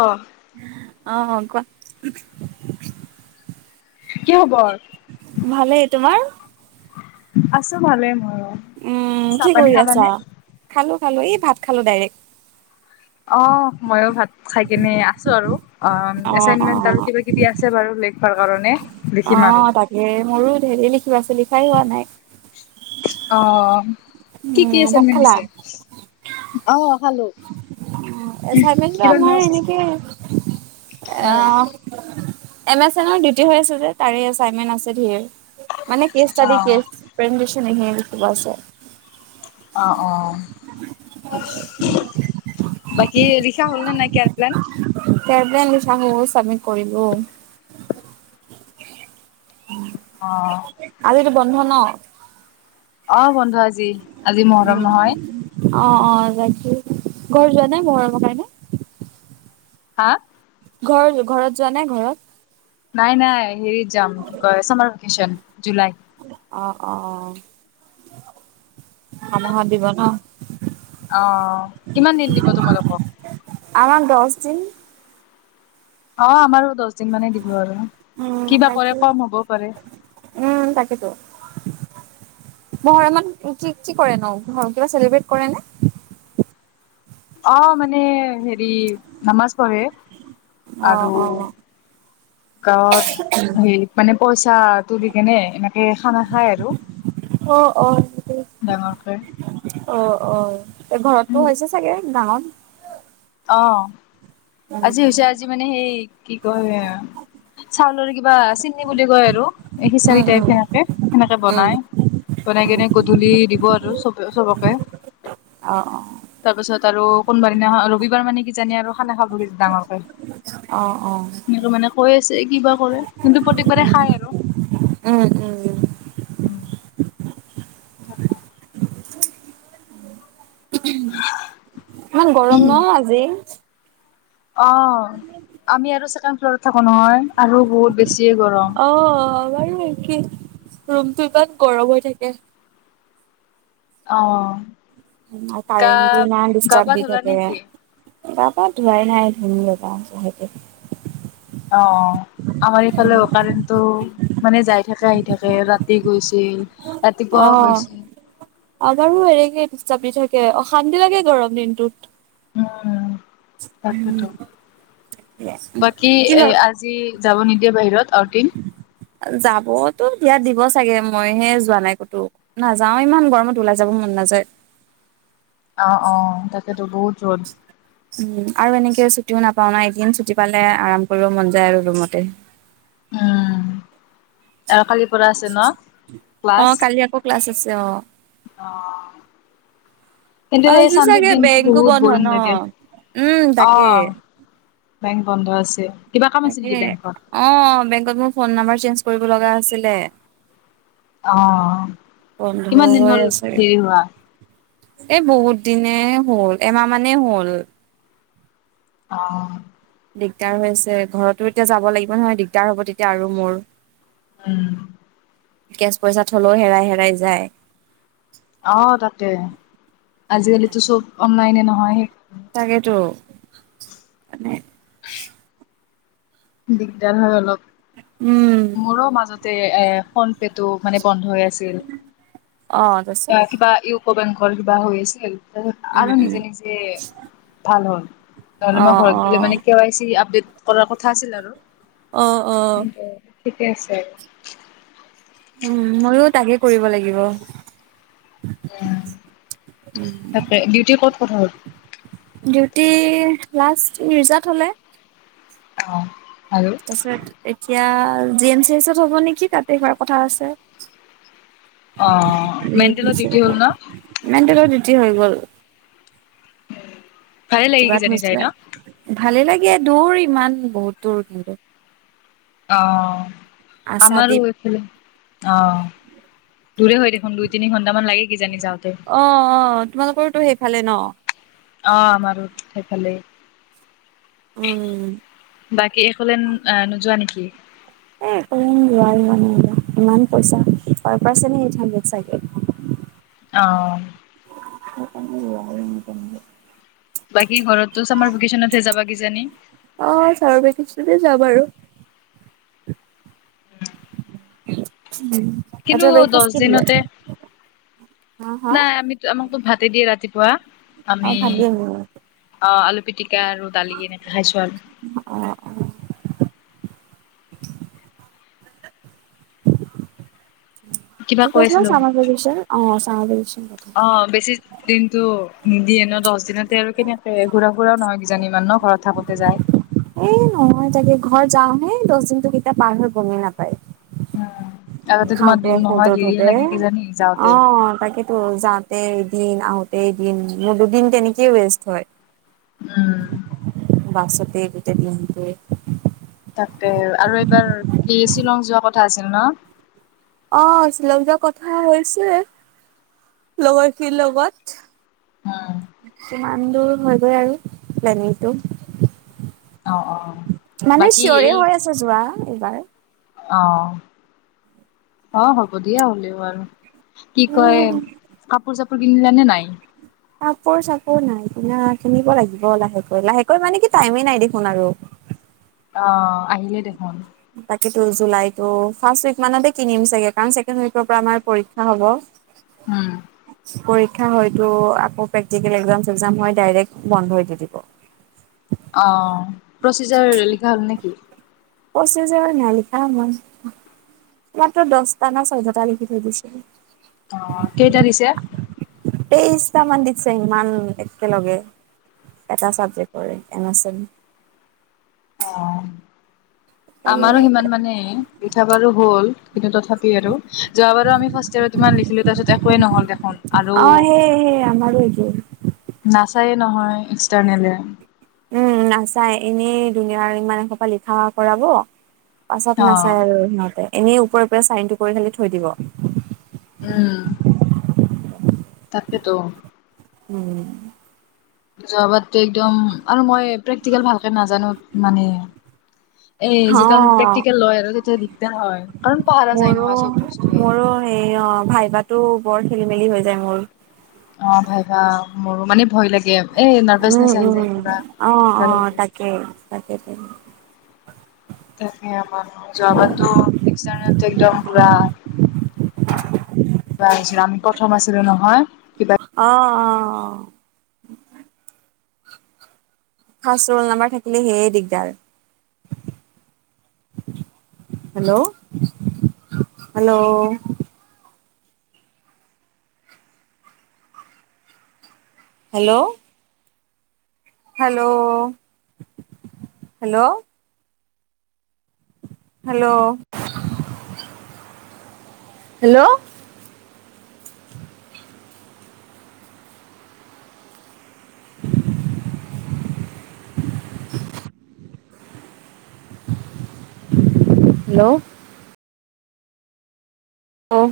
অ অ হ কোৱা কি খবৰ? ভালেই তোমাৰ আছো ভালে মইয়ো। উম কি চাহপানী কৰি আছা খালানে? খালো খালো এই ভাত খালো ডাইৰেক্ট অ মইও ভাত খাই কেনে আছো আৰু অ অ', এচাইনমেন্ট আৰু অ', কিবা কিবি আছে বাৰু লৃইক কাৰণে অ লিখিম আৰু। তাকে মোৰো ধেৰে লিখিব আছে লিখাই হোৱা নাই। অ কি কি উম, ভাত এছাইনমেণ্ট দিছে অ খালো এছাইনমেণ্টটো কিবা আমাৰ নোটছ আছে এনেকে অ উম। এম এছ এনৰ ডিউটি হৈ আছে যে তাৰেই এছাইনমেণ্ট আছে ধেৰ। মানে কেচ অ স্তাদি কেচ প্ৰেজেনডি ধেৰ লিখিব আছে। অঁ অঁ আছা বাকী লিখা হ'ল নে নাই কিয়া প্লেন [unintelligible] চাবমিট কৰিলোঁ। অ আজিতো বন্ধ ন অ বন্ধ আজি। আজি উ মহৰম নহয় অ অ ৰাখি ঘৰ যোৱা নাই মৰমৰ কাৰনে। হা। ঘৰ ঘৰত যোৱা নাই ঘৰত? নাই নাই হেৰিত যাম কি কয় চামাৰ ভেক্যন জুলাই। অ অ অহা মাহত দিব ন? আহ কিমান দিন দিব তোমাক আকৌ? আমাক দহ দিন। অ আমাৰো দহ দহ দিন মানে দিব আৰু উম কিবা কৰে তাকে কম হ'ব পাৰে। বৰা মান কি কি কৰে ন ঘৰ কিবা চেলিব্ৰেট কৰে নে? অ মানে হেৰি নামাজ পঢ়ে। অহ অহ। গাওঁত হেৰিত মানে পইচা তুলি কেনে এনেকে খানা খায় আৰু। অ। সেইটোৱে ডাঙৰকৈ। অ অ ঘৰতটো হৈছে চাগে গাঁৱত? অ উম আজি হৈছে আজি মানে সেই কি কয়- চাউলৰ কিবা চিনি বুলি কয় আৰু খিচিৰি উম টাইপ সেনেকে উম উম, বনাই। বনাই কিনি গধূলি দিব আৰু চবকে। অ তাৰ পিছত আৰু কোনো বা দিনাখন ৰবিবাৰ মানে কিজানি আৰু খানা খাব ডাঙৰকৈ। অ অ অ এনেকে মানে কৈ আছে কিবা কৰে কিন্তু প্ৰত্যেকবাৰে খায় আৰু। উম' ইমান গৰম ন'হ আজি? অ আমি আৰু ছেকেণ্ড ফ্লৰত থাকো নহয়। আৰু বহুত বেছিয়ে গৰম। অ আমাৰো একেই ৰুমটো তাত গৰম হৈ থাকে। অ। গা কাৰেণ্টটো নাই গা ডিছতাপ পা দি ধুলা থাকে। নেকি গা পা ধোৱাই নাই ধূম ৰবা লাহেকে। অ আমাৰ এইফালে কাৰেণ্টটো মানে যাই থাকে আহি থাকে ৰাতি গৈছিল। অ ৰাতিপুৱাও গৈছিল আমাৰো এনেকেই দিছে। জাপি থাকে অশান্তি লাগে গৰম দিনটোত। উম' তাকেই টো বাকী এ' আজি- যাব নিদিয়ে বাহিৰত। আউটিং যাব টো- ইয়াত দিব চাগে মই হে যোৱা নাই ক'তো নাযাওঁ ইমান গৰমত ওলাই যাব মন নাযায়। অ অ তাকেটো বহুত ৰ'দ। উম' আৰু এনেকে ছুটিও নাপাওঁ মানে। এদিন ছুটি পালে আৰাম কৰিব মন যায় আৰু ৰুমতে। উম' আৰু কালি লৈ- নটা পৰা আছে ন' ক্লাছ? অ', কালি আকৌ ক্লাছ আছে অ', কিন্তু সেই আজি চান্দে চাগে দিনতো বেংকো বহুত বন্ধ বৰিং ন? লাগে। উম' তাকে। অ', বেংক বন্ধ আছে। কিবা কাম আছে তাকে। নেকি বেংকত? অ বেংকত মোৰ ফোন নাম্বাৰ চেঞ্জ কৰিব লগা আছিলে। অ বন্ধ কিমান দিন হ'ল দেৰি হোৱা? এ' বহুত দিনে হ'ল এমাহ মানেই হ'ল। অঁ। দিগদাৰ হৈ আছে ঘৰতো এতিয়া যাব লাগিব নহয় দিগদাৰ হ'ব তেতিয়া আৰু মোৰ। উম'। কেচ পইচা থলেও হেৰাই হেৰাই যায়। অঁহ তাকে। আজি কালি টো চ'ব অনলাইনে নহয়। সেইকাৰণে। তাকেই তো। মানে- দিগদাৰ হয় অলপ। উম মোৰো মাজতে- ফোন পে টো মানে বন্ধ হৈ আছিল। অ তাৰপিছত কিবা- বেংকৰ কিবা হৈ আছিল। তাৰিছত উম আৰু উম নিজে, নিজে ভাল হ'ল। নহলে অ মই অ ঘৰত গ'লে কি হৈ আছে আপডেট কৰাৰ কথা আছিল আৰু। অঁহ অঁহ কিন্তু ঠিকে আছে আৰু। উম' মইও তাকে কৰিব লাগিব। উম' তাকে। দিউটিৰ ক'ত কথা হ'ল? ডিউটি লাষ্ট ৰিজাল্ট হলে। অ আৰু তাৰছিত এতিয়া। জি এম চি এচত হ'ব নেকি তাতে হোৱাৰ কথা আছে। অ মেণ্টেলৰ ডিউটি হ'ল ন ইমান তলৰ ডটি হৈ গ'ল ভালে লাগে কিজানি যাই কিবাৰিছিলে ন ভালে লাগে দূৰ ইমান বহুত দূৰ কিন্তু অ আমাৰো আশাদ্বীপ এইফালে অ। দূৰে হৈ দেখোন দুই তিনি ঘণ্টামান লাগে। কিজানি যাওঁতে অ অ তোমালোকৰটো সেইফালে ন। আমাৰো সেইফালেই। উম বাকী একলেন আহ নোযোৱা নেকি? এই নোৱাৰিম ইমান পইচা প প্চা। আহ। অ। বাকী ঘৰতো চামাৰ ভেকেচনতহে যাবা কিজানি আহ চামাৰ ভেকেচনতে যাম আৰু। কিন্তু আচ্ছা দহ বেদফাষ্ট কি দিলে। দিনতে হা হা নাই আমিতো আমাকতো ভাতে দিয়ে ৰাতিপুৱা। কোৱা অ আমি ভাত দিয়ে নেকি? অ আলু পিটিকা আৰু দালি নেখাছো আৰু। অ অ কিবা কি কৈ কৈছিলা আছিলো চামাৰভেকেচন অ চামাৰ ভেকেচন। কথা। অ বেছি। দিনটো নিদিয়ে ন দহ দিনতে আৰু কেনেকে ঘূৰা ফুৰাও নহয় কিজানি ইমান ন ঘৰত থাকোতে যায়। এ নহয় তাকে ঘৰ যাওঁহে, দহ দিনতো কেতিয়া পাৰ হৈ গমেই নাপায়। আগতে তোমাৰ খাওঁতে দূৰ খজ নহয় উ দেৰিয়ে ধোতে লাগে কিজানি অ যাওঁতে তাকে। ত যাওঁতে এদিন আহোতে এদিন মোথতে দুদিন তেনেকেই ৱেষ্ট হয়। উম! বাছতে গোটেই দিনটো। তাতে আৰু এইবাৰ কি শ্বিলং যোৱা কথা আছিল ন। অ শ্বিলং যোৱা কথা হৈছে লগৰখিনিৰ লগত। উম কিমান দূৰ হৈ গৈ আৰু প্লেনিংটো। অ অ মানে বাকী চিঞৰে এই হৈ আছে যোৱা এইবাৰ। অ অ হ'ব দিয়া হলেও আৰু। কি কয় উম কাপোৰ চাপোৰ কিনিলানে নাই। কাপোৰ চাপোৰ নাই কিনা কিনিব লাগিব লাহেকৈ লাহেকৈ মানে কি টাইমেই নাই দেখোন আৰু। অ আহিলে দেখোন। তাকো জুলাই টো ফাৰ্ষ্ট উইক মানতে কিনিম চাগে কাৰণ। পৰা আমাৰ পৰীক্ষা হব। উম হয়তো আকৌ প্ৰেক্টিকেল এক্সাম -চেক্সম হয় ডাইৰেক্ বন্ধ দি দিব। অ প্ৰচিজাৰ লিখা হ'ল নেকি? প্ৰচেজাৰ নাই লিখা মই। মাত্ৰ দহটা ন চৈধ্যটা লিখিত থৈ দিছিলো। আহ কেইটা দিছে। তেইশটা মান দিছে ইমান একেলগে। এটা চাবজেক্ট কৰে এন এল অ আমাৰো সিমান মানে লিখা বাৰু হ'ল। কিন্তু তথাপি আৰু যোৱাবাৰো আমি ফাৰ্ষতিয়েৰট ইমান লিখিলো তাৰপিছত একোৱে নহ'ল দেখোন আৰু। সেই আমাৰো এইটো। চায় নহয় এক্সটাৰ্নেলে। উম নাচাই এনেই দুুনীয়া ইমানসোপা লিখা কৰাব। পাছত অ নাচাই আৰু সিহঁতে এনেই ওপৰে ওপৰে চাইনটো কৰি মেলি থৈ দিব। উম। তাকে তো। উম। যোৱাবাতো একদম আৰু মই প্ৰেক্টিকেল ভালকে নাজানো মানে। এ, যেতিয়াান অ প্ৰেকটিকেল লয় আৰু তেতিয়া দিগদাৰ হয় কাৰণ পাহৰা যায় মোৰো, নহয় চব বস্তুৱে মোৰো সেই অ ভাইবটো বৰ খেলি-মেলি হৈ যায় মোৰ। অ ভাইভা মোৰো মানে ভয় লাগে। এই উম, নাৰ্ভাচনেচ আহি উম, যায় পুৰা অ, অ তাকে 'তাকেই তাকেই। তে মানহ যোৱাবাৰো এক্সাৰটো একদম পুৰা। কিবা হৈছিল আমি প্ৰথম আছিলো নহয় কিবা। অ, অ, অ। ফষ্ট ৰোল নাম্বাৰ থাকিলে সেয়ে দিগদাৰ। Hello, hello. Hello. Hello hello. Hello. Hello. Hello. অঁ।